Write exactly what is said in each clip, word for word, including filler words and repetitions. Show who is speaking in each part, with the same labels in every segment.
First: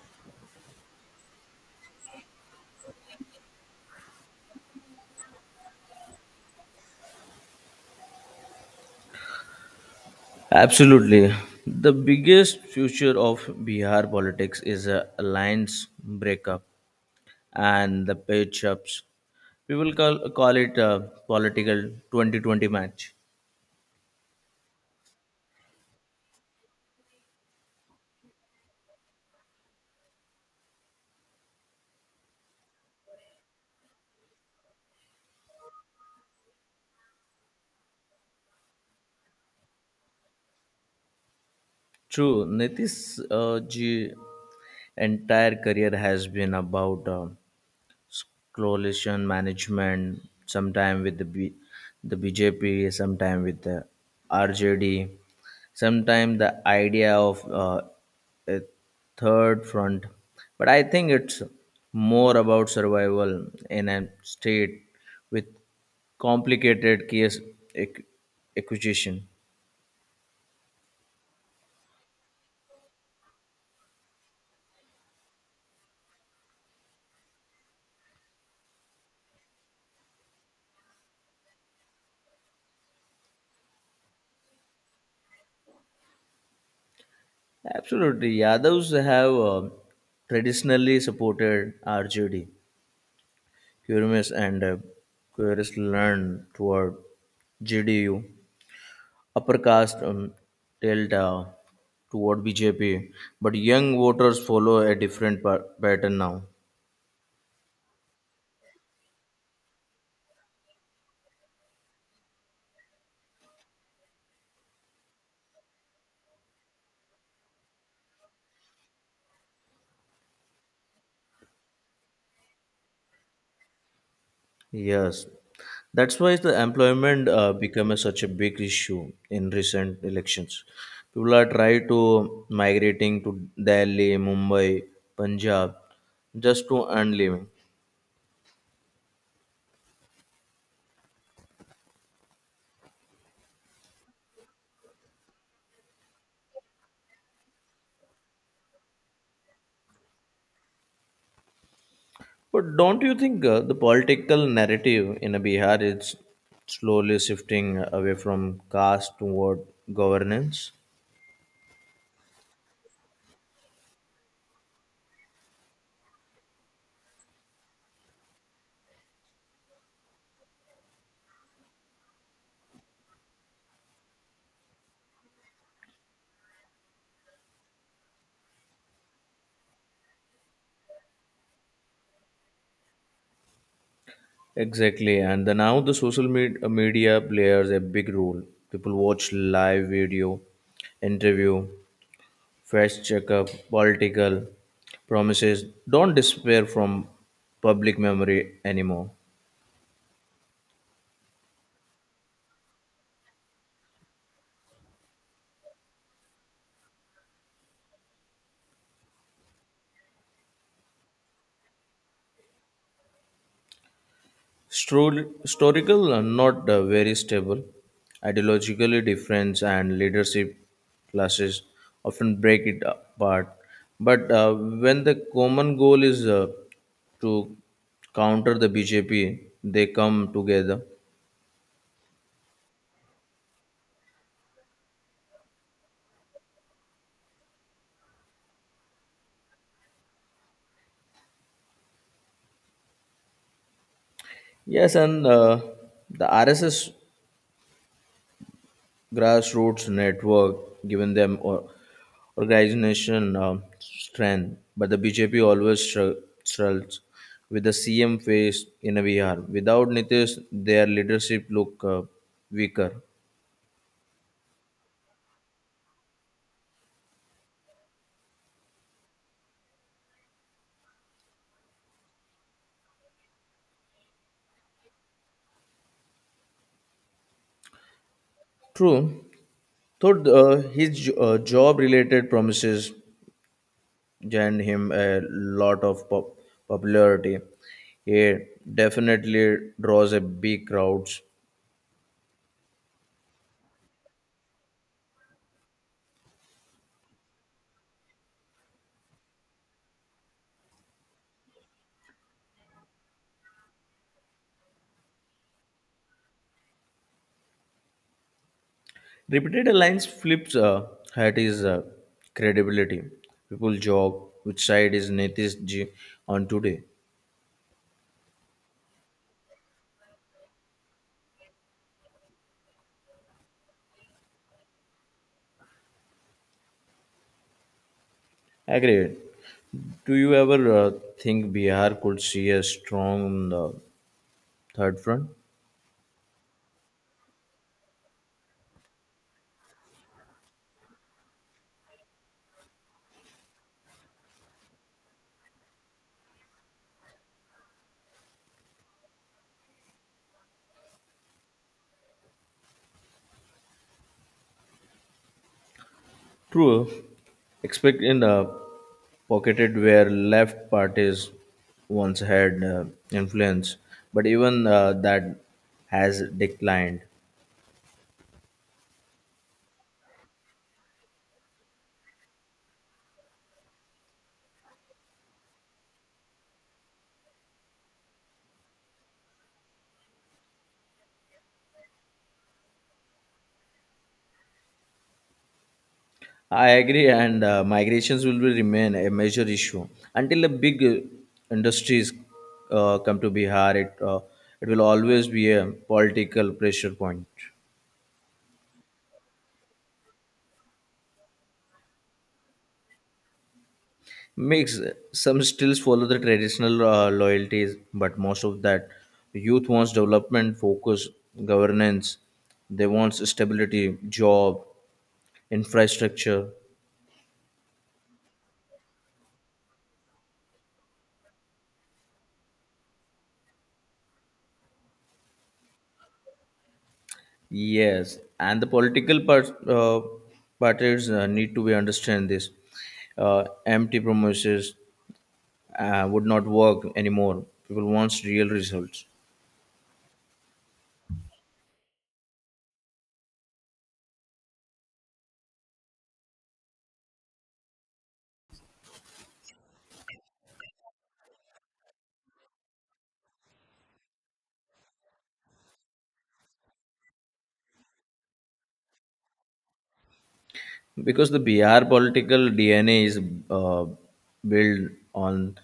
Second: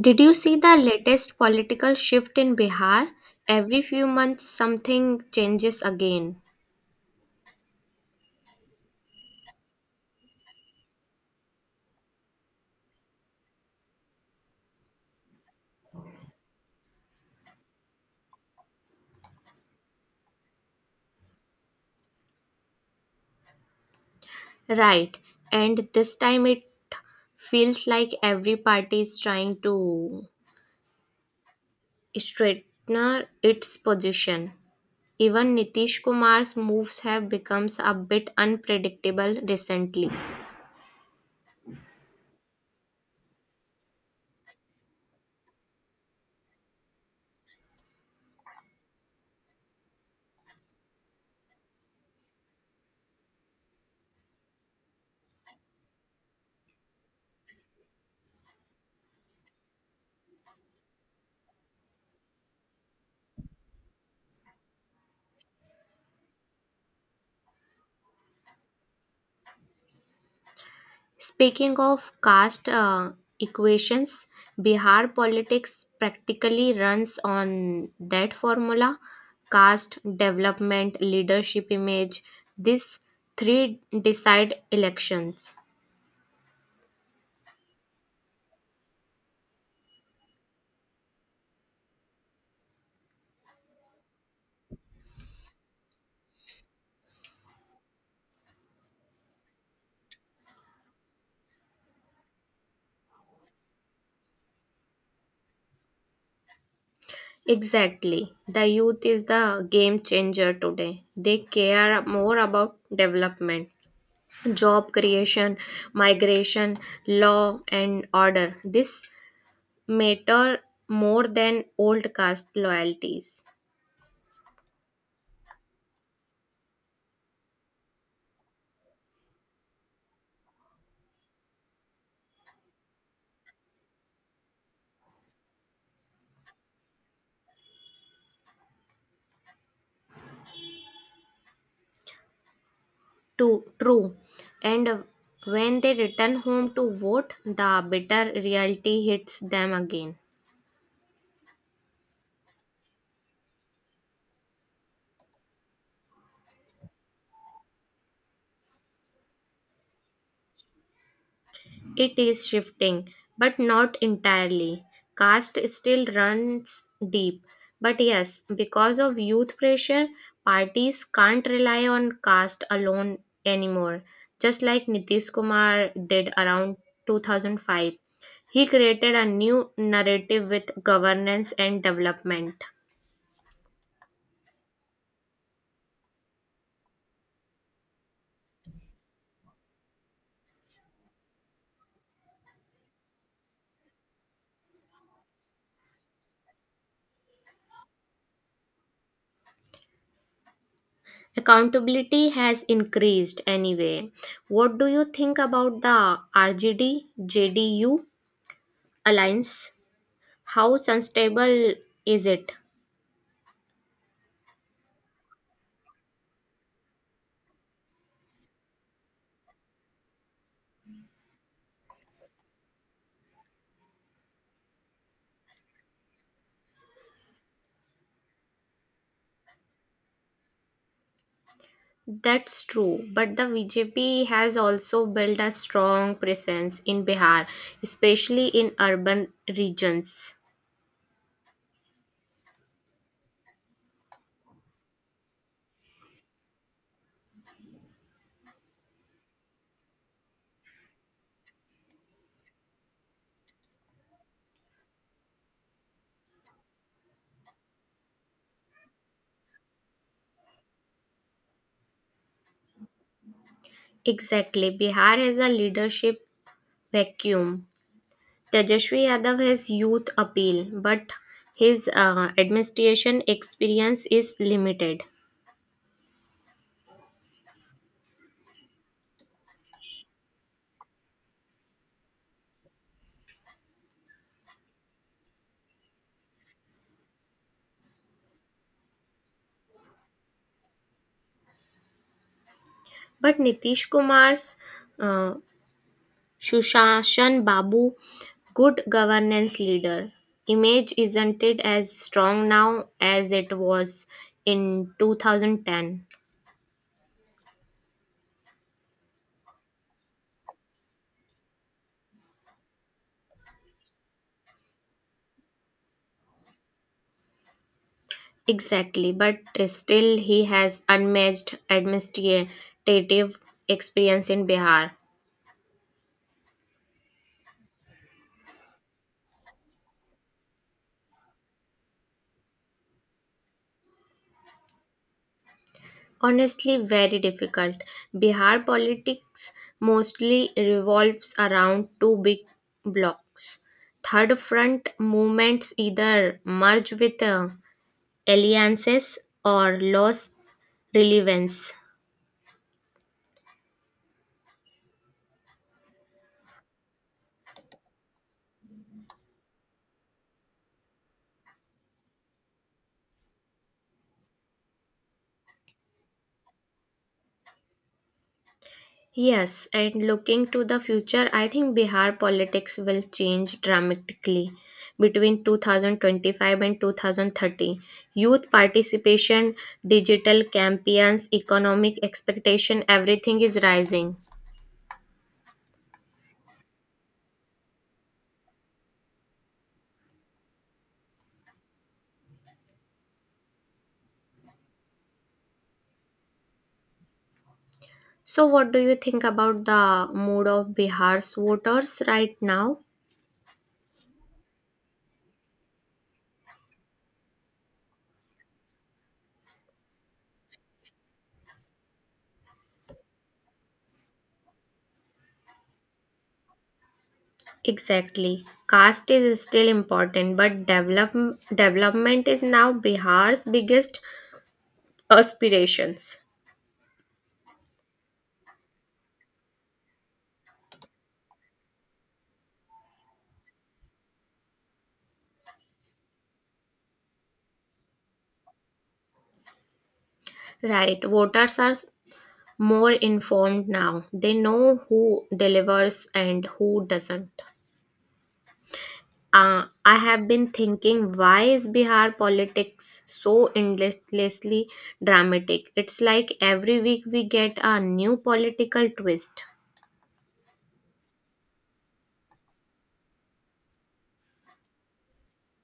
Speaker 1: Did you see the latest political shift in Bihar? Every few months something changes again.
Speaker 2: Absolutely. The biggest future of Bihar politics is a alliance breakup and the page ups. We will call, call it a political twenty twenty match.
Speaker 1: Right, and this time it feels like every party is trying to straighten its position. Even Nitish Kumar's moves have become a bit unpredictable recently.
Speaker 2: True, Nitish's uh, ji entire career has been about uh, coalition management, sometime with the B, the B J P, sometime with the R J D, sometime the idea of uh, a third front. But I think it's more about survival in a state with complicated case ac- acquisition.
Speaker 1: Speaking of caste uh, equations, Bihar politics practically runs on that formula: caste, development, leadership image. These three decide elections.
Speaker 2: Absolutely, Yadavs have uh, traditionally supported R J D Quirinius and uh, Quirinius learned toward J D U. Upper caste um, delta toward B J P, but young voters follow a different pa- pattern now.
Speaker 1: Exactly. The youth is the game changer today. They care more about development, job creation, migration, law, and order. This matter more than old caste loyalties.
Speaker 2: Yes, that's why the employment uh, become a- such a big issue in recent elections. People are try to migrating to Delhi, Mumbai, Punjab just to earn living.
Speaker 1: Too true. And when they return home to vote, the bitter reality hits them again.
Speaker 2: But don't you think uh, the political narrative in uh, Bihar is slowly shifting away from caste toward governance?
Speaker 1: It is shifting, but not entirely. Caste still runs deep. But yes, because of youth pressure, parties can't rely on caste alone anymore. Just like Nitish Kumar did around two thousand five, he created a new narrative with governance and development.
Speaker 2: Exactly, and the, now the social med- uh, media plays a big role. People watch live video, interview, fast checkup, political promises. Don't despair from public memory anymore.
Speaker 1: Accountability has increased anyway. What do you think about the R G D J D U alliance? How unstable is it?
Speaker 2: Stro- historical and not uh, very stable, ideologically different, and leadership classes often break it apart. But uh, when the common goal is uh, to counter the B J P, they come together.
Speaker 1: That's true, but the B J P has also built a strong presence in Bihar, especially in urban regions.
Speaker 2: Yes, and uh, the R S S grassroots network given them or organization um, strength. But the B J P always stru- struggles with the C M face in a V R. Without Nitish, their leadership look uh, weaker.
Speaker 1: Exactly, Bihar has a leadership vacuum. Tejasvi Yadav has youth appeal, but his uh, administration experience is limited.
Speaker 2: True. Third, uh, his jo- uh, job-related promises gained him a lot of pop- popularity. He definitely draws a big crowds.
Speaker 1: But Nitish Kumar's uh, Shushasan Babu, good governance leader, image isn't it as strong now as it was in two thousand ten?
Speaker 2: Repeated lines flips uh, had his uh, credibility. People job, which side is Nitish Ji on today?
Speaker 1: Exactly, but still he has unmatched administrative experience in Bihar.
Speaker 2: Agreed. Do you ever uh, think Bihar could see a strong uh, third front?
Speaker 1: Honestly, very difficult. Bihar politics mostly revolves around two big blocks. Third front movements either merge with uh, alliances or lose relevance.
Speaker 2: True. Expect in uh, pocketed where left parties once had uh, influence, but even uh, that has declined.
Speaker 1: Yes, and looking to the future, I think Bihar politics will change dramatically. Between two thousand twenty-five and two thousand thirty, youth participation, digital campaigns, economic expectation, everything is rising.
Speaker 2: I agree, and uh, migrations will be remain a major issue until the big uh, industries uh, come to Bihar. It uh, it will always be a political pressure point.
Speaker 1: So, what do you think about the mood of Bihar's voters right now?
Speaker 2: Mix, some still follow the traditional uh, loyalties, but most of that youth wants development, focus, governance. They want stability, job, infrastructure.
Speaker 1: Exactly. Caste is still important, but develop, development is now Bihar's biggest aspirations.
Speaker 2: Yes, and the political part, uh, parties uh, need to be understand this. Uh, empty promises uh, would not work anymore. People wants real results.
Speaker 1: Right. Voters are more informed now. They know who delivers and who doesn't. Uh, I have been thinking, why is Bihar politics so endlessly dramatic? It's like every week we get a new political twist.
Speaker 2: Because the Bihar political D N A is uh, built on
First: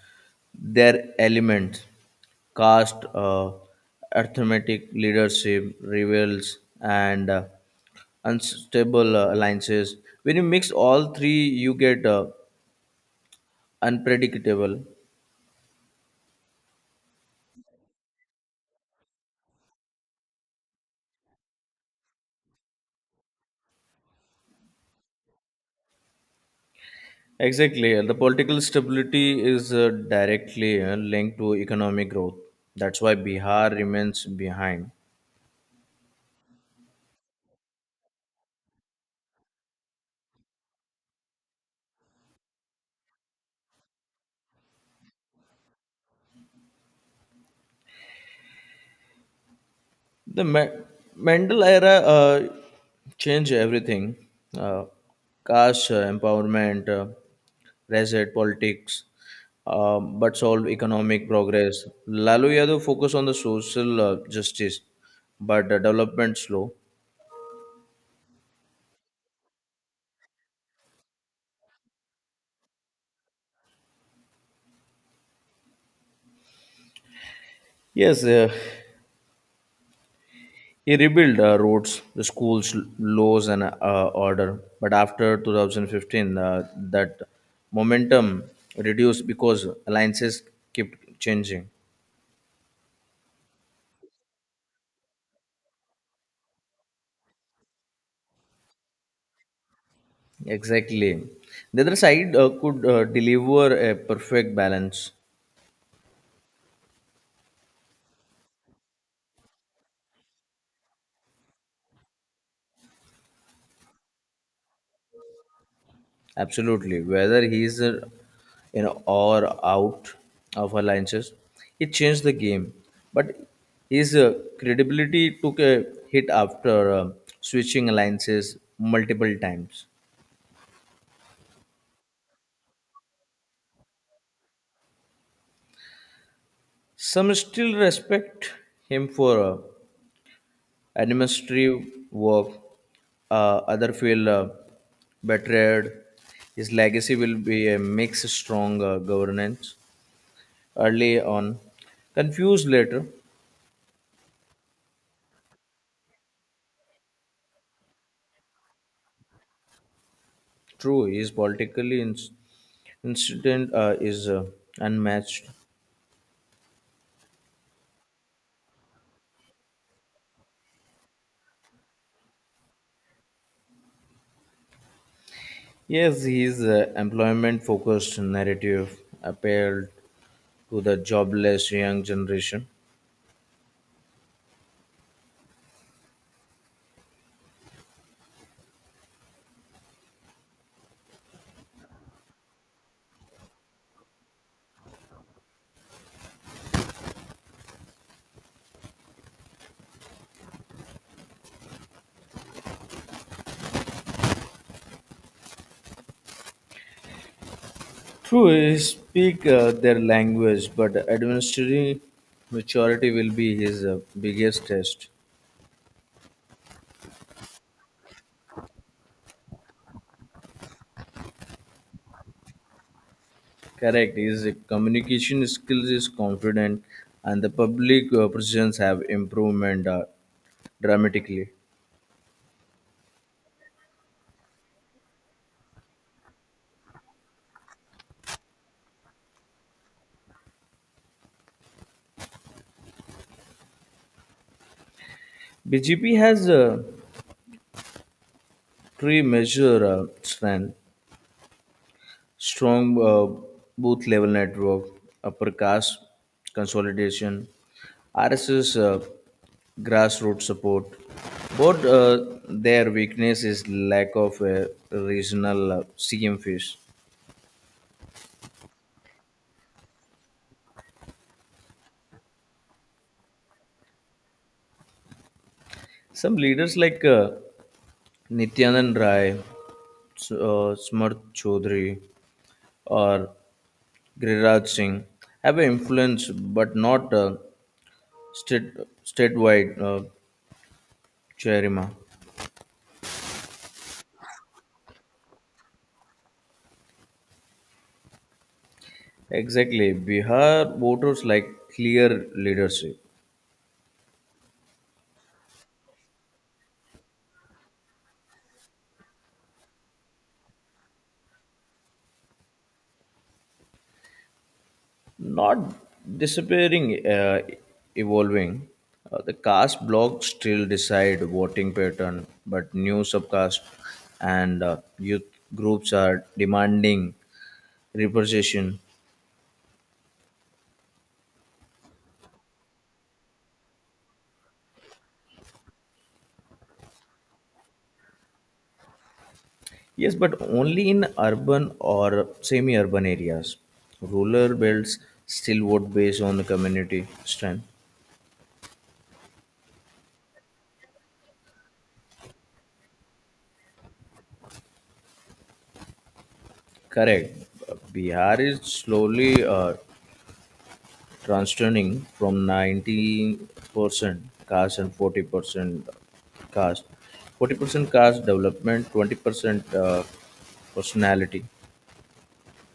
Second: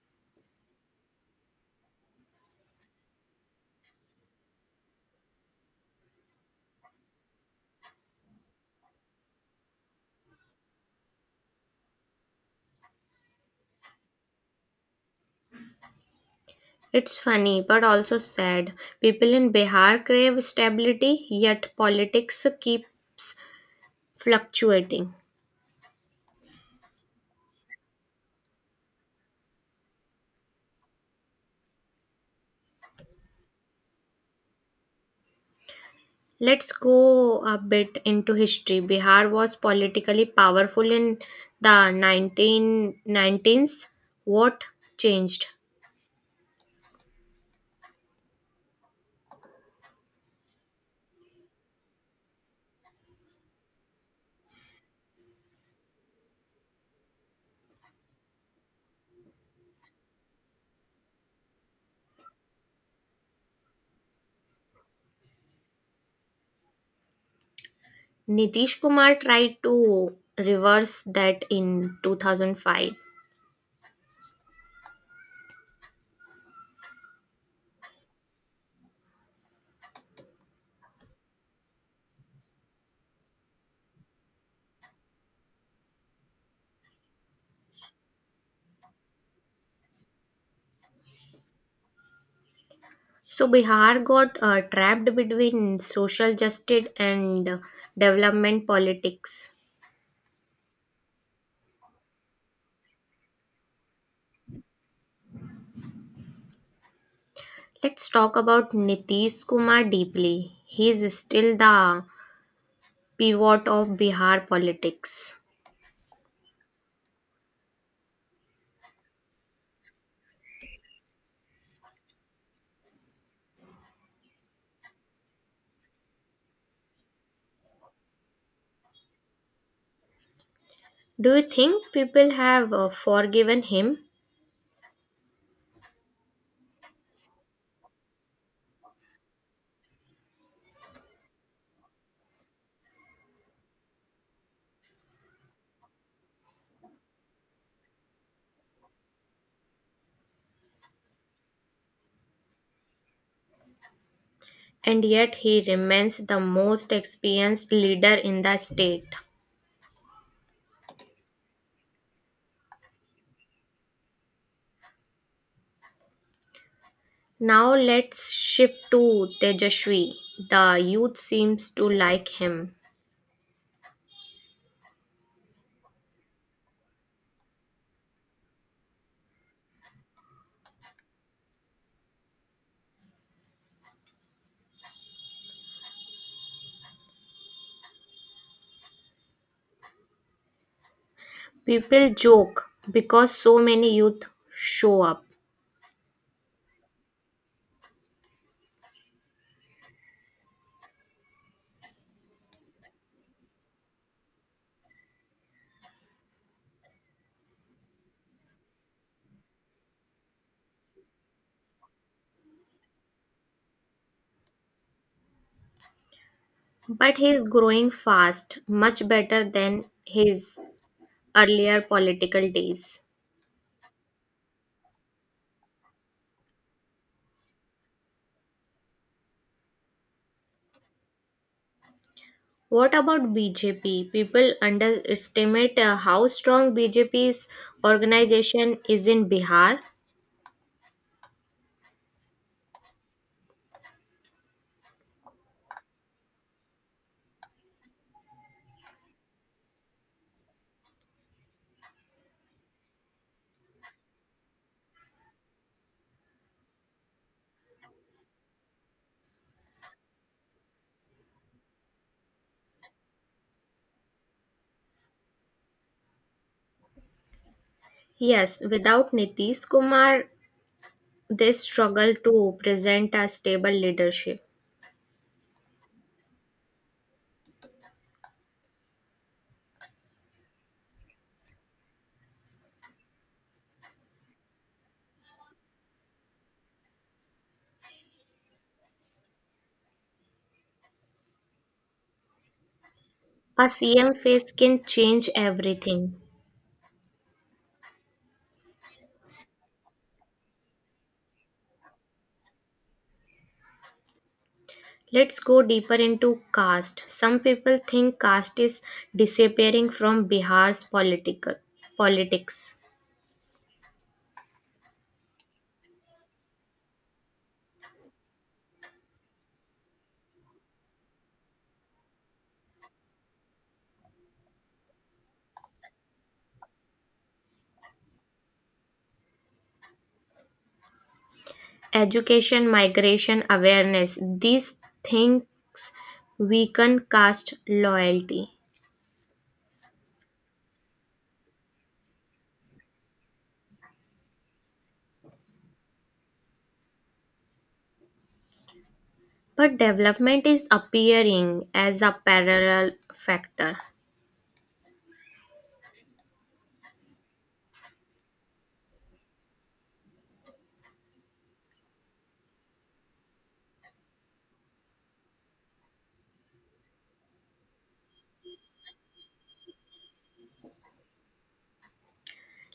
Speaker 2: their elements, caste, uh, arithmetic leadership, rebels, and uh, unstable uh, alliances. When you mix all three, you get uh, unpredictable.
Speaker 1: It's funny but also sad. People in Bihar crave stability, yet politics keeps fluctuating.
Speaker 2: Exactly. And the political stability is uh, directly uh, linked to economic growth. That's why Bihar remains behind.
Speaker 1: Let's go a bit into history. Bihar was politically powerful in the nineteen nineteens. What changed?
Speaker 2: The Ma- Mandal era uh, changed everything, uh, caste uh, empowerment, uh, reset politics, uh, but solved economic progress. Lalu Yadav focused on the social uh, justice, but uh, development slow.
Speaker 1: Nitish Kumar tried to reverse that in two thousand five.
Speaker 2: Yes, uh, He rebuilt uh, roads, the schools, laws, and uh, order. But after twenty fifteen, uh, that momentum reduced because alliances kept changing.
Speaker 1: So Bihar got uh, trapped between social justice and uh, development politics.
Speaker 2: Exactly. The other side uh, could uh, deliver a perfect balance.
Speaker 1: Let's talk about Nitish Kumar deeply. He is still the pivot of Bihar politics.
Speaker 2: Absolutely. Whether he is uh, in or out of alliances, he changed the game. But his uh, credibility took a hit after uh, switching alliances multiple times.
Speaker 1: Do you think people have uh, forgiven him?
Speaker 2: Some still respect him for uh, administrative work. Uh, other feel uh, betrayed. His legacy will be a mix of strong uh, governance early on, confused later.
Speaker 1: And yet he remains the most experienced leader in the state?
Speaker 2: True, his politically ins- incident uh, is uh, unmatched.
Speaker 1: Now let's shift to Tejashvi. The youth seems to like him.
Speaker 2: Yes, his uh, employment focused narrative appealed to the jobless young generation.
Speaker 1: People joke because so many youth show up.
Speaker 2: True, he speak uh, their language, but administrative maturity will be his uh, biggest test.
Speaker 1: But he is growing fast, much better than his earlier political days.
Speaker 2: Correct, his communication skills is confident, and the public uh, presence have improvement uh, dramatically.
Speaker 1: What about B J P? People underestimate uh, how strong BJP's organization is in Bihar.
Speaker 2: B G P has uh, three major uh, strength: strong uh, booth level network, upper caste consolidation, R S S uh, grassroots support, but uh, their weakness is lack of a regional uh, C M face.
Speaker 1: Yes, without Nitish Kumar, they struggle to present a stable leadership.
Speaker 2: Some leaders like uh, Nityanand Rai, S- uh, Smart Chaudhary, or Giriraj Singh have an influence, but not uh, state statewide uh, chairima.
Speaker 1: A C M face can change everything.
Speaker 2: Exactly, Bihar voters like clear leadership.
Speaker 1: Let's go deeper into caste. Some people think caste is disappearing from Bihar's political politics.
Speaker 2: Not disappearing, uh, evolving. Uh, the caste block still decide voting pattern, but new subcaste and uh, youth groups are demanding representation.
Speaker 1: Education, migration, awareness. These things weaken caste loyalty.
Speaker 2: Yes, but only in urban or semi-urban areas. Rural belts still vote based on the community strength.
Speaker 1: But development is appearing as a parallel factor.
Speaker 2: Correct. Bihar is slowly uh, transitioning from ninety percent cash and forty percent cash forty percent cash development twenty percent uh, personality.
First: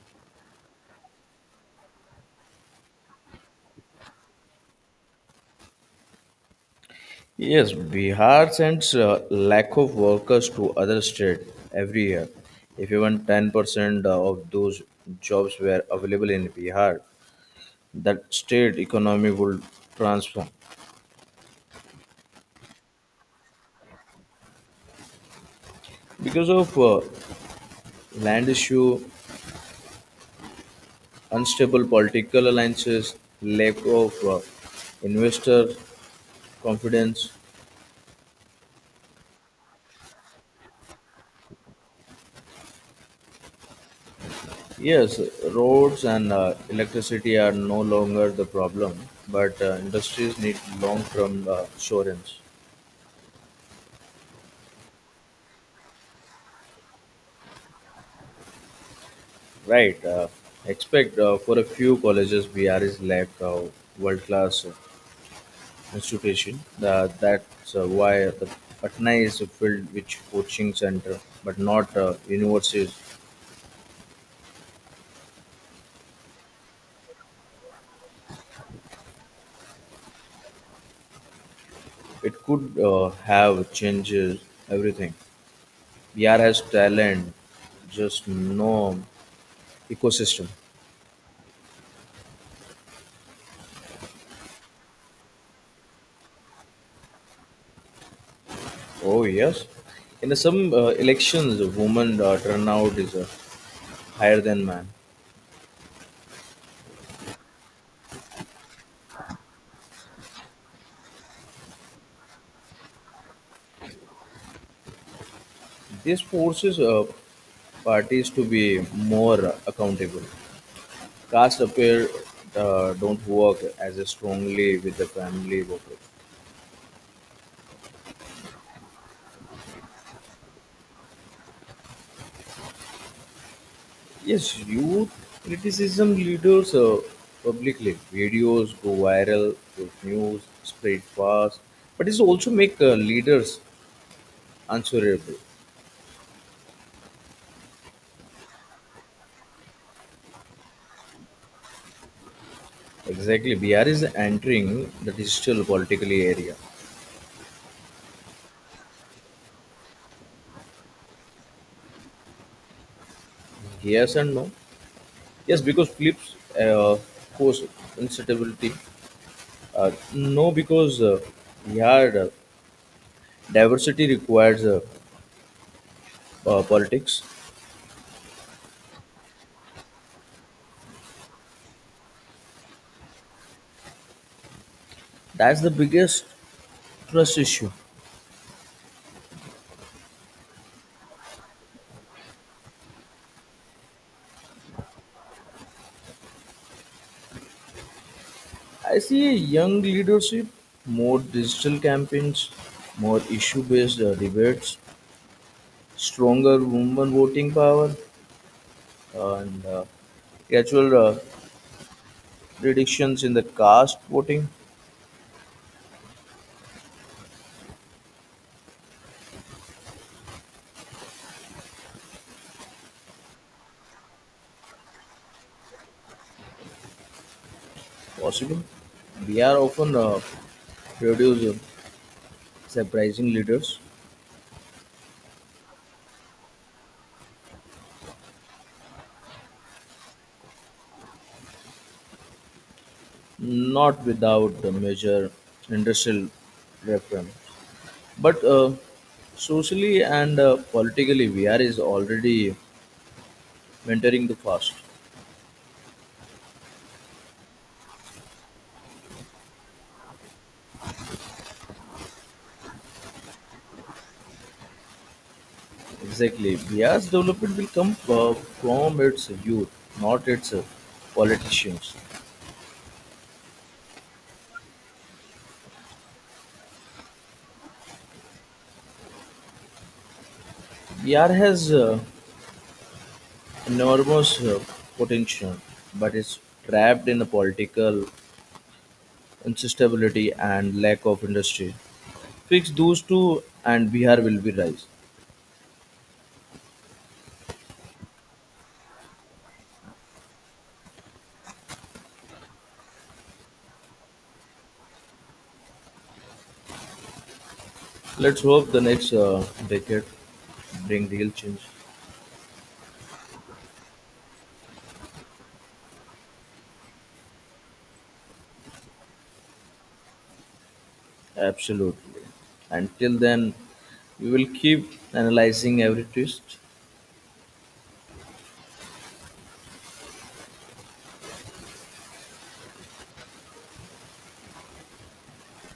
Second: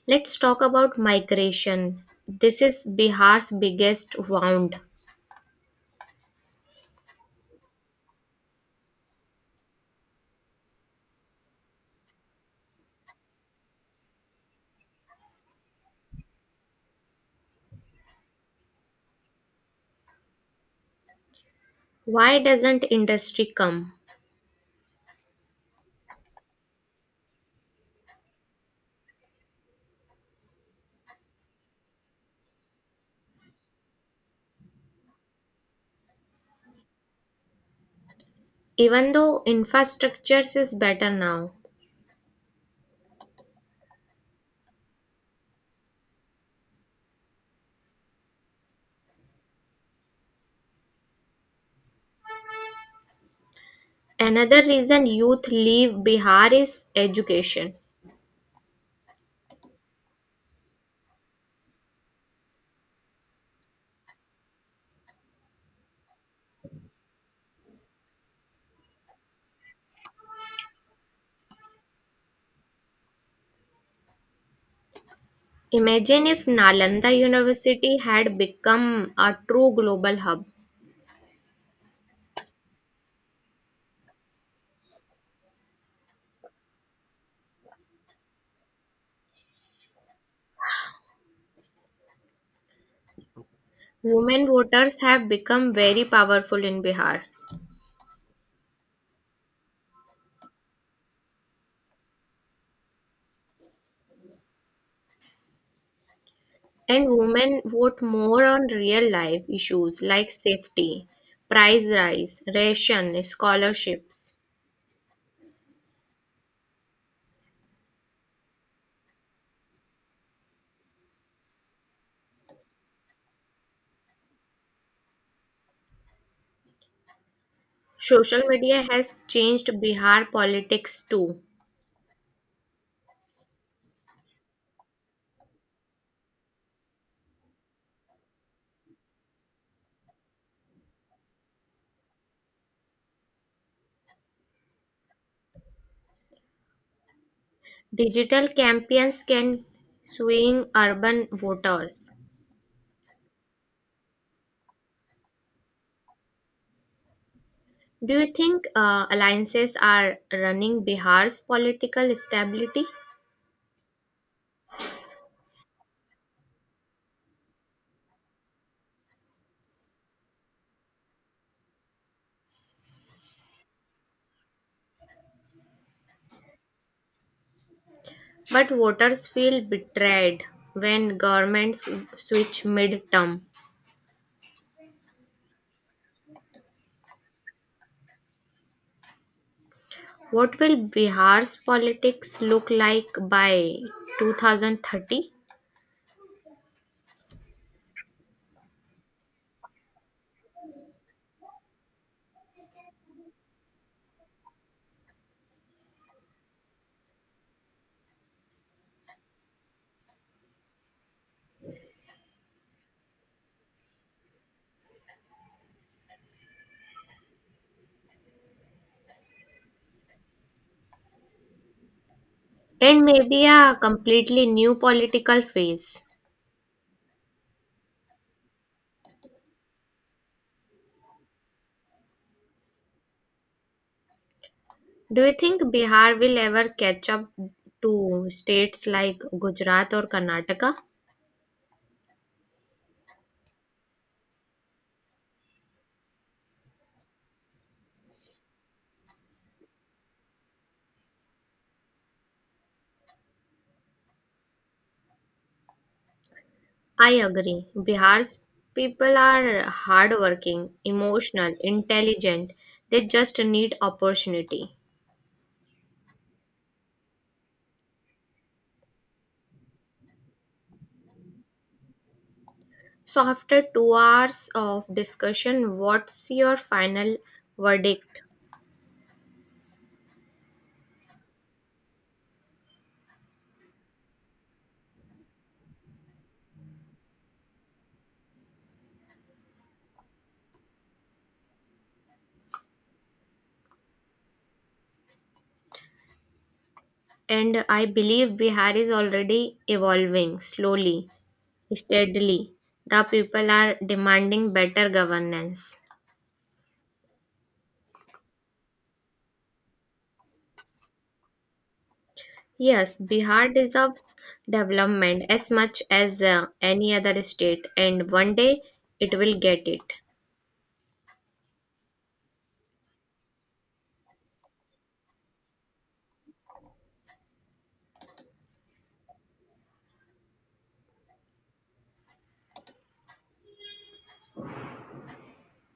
Speaker 1: Let's talk about migration. This is Bihar's biggest wound.
Speaker 2: Yes, Bihar sends uh, lack of workers to other state every year. If even ten percent of those jobs were available in Bihar, that state economy would transform.
Speaker 1: Why doesn't industry come?
Speaker 2: Because of uh, land issue, unstable political alliances, lack of uh, investor confidence.
Speaker 1: Even though infrastructure is better now.
Speaker 2: Yes, roads and uh, electricity are no longer the problem, but uh, industries need long term uh, assurance.
Speaker 1: Another reason youth leave Bihar is education.
Speaker 2: Right. Uh, expect uh, for a few colleges, B R is lack of world class institution. Uh, that's uh, why the Patna is filled with coaching center, but not uh, universities.
Speaker 1: Imagine if Nalanda University had become a true global hub.
Speaker 2: It could uh, have changes everything. V R has talent, just no ecosystem.
Speaker 1: Women voters have become very powerful in Bihar,
Speaker 2: Oh yes, in some uh, elections, women uh, turnout is uh, higher than man.
Speaker 1: and women vote more on real life issues like safety, price rise, ration, scholarships.
Speaker 2: This forces uh, parties to be more accountable. Caste appeal uh, don't work as strongly with the family workers.
Speaker 1: Social media has changed Bihar politics too.
Speaker 2: Yes, youth criticism leaders uh, publicly. Videos go viral, fake news spread fast, but it also make uh, leaders answerable.
Speaker 1: Digital campaigns can swing urban voters.
Speaker 2: Exactly. B R is entering the digital politically area.
Speaker 1: Do you think uh, alliances are running Bihar's political stability?
Speaker 2: Yes and no. Yes, because flips uh, force instability. Uh, no, because uh, yeah, the diversity requires uh, uh, politics.
Speaker 1: But voters feel betrayed when governments switch mid-term.
Speaker 2: That's the biggest trust issue.
Speaker 1: What will Bihar's politics look like by two thousand thirty?
Speaker 2: I see young leadership, more digital campaigns, more issue-based uh, debates, stronger women voting power, and uh, gradual uh, reductions in the caste voting.
Speaker 1: And maybe a completely new political phase.
Speaker 2: Possible. We are often uh, produce uh, surprising leaders.
Speaker 1: Do you think Bihar will ever catch up to states like Gujarat or Karnataka?
Speaker 2: Not without the major industrial reference, but uh, socially and uh, politically, V R is already mentoring the fast.
Speaker 1: I agree. Bihar's people are hardworking, emotional, intelligent. They just need opportunity.
Speaker 2: Exactly, V R's development will come uh, from its youth, not its uh, politicians.
Speaker 1: So, after two hours of discussion, what's your final verdict?
Speaker 2: V R has uh, enormous uh, potential, but is trapped in the political instability and lack of industry. Fix those two, and Bihar will be rise.
Speaker 1: And I believe Bihar is already evolving slowly, steadily. The people are demanding better governance.
Speaker 2: Let's hope the next uh, decade bring real change.
Speaker 1: Yes, Bihar deserves development as much as uh, any other state, and one day it will get it.
Speaker 2: Absolutely. Until then, we will keep analyzing every twist.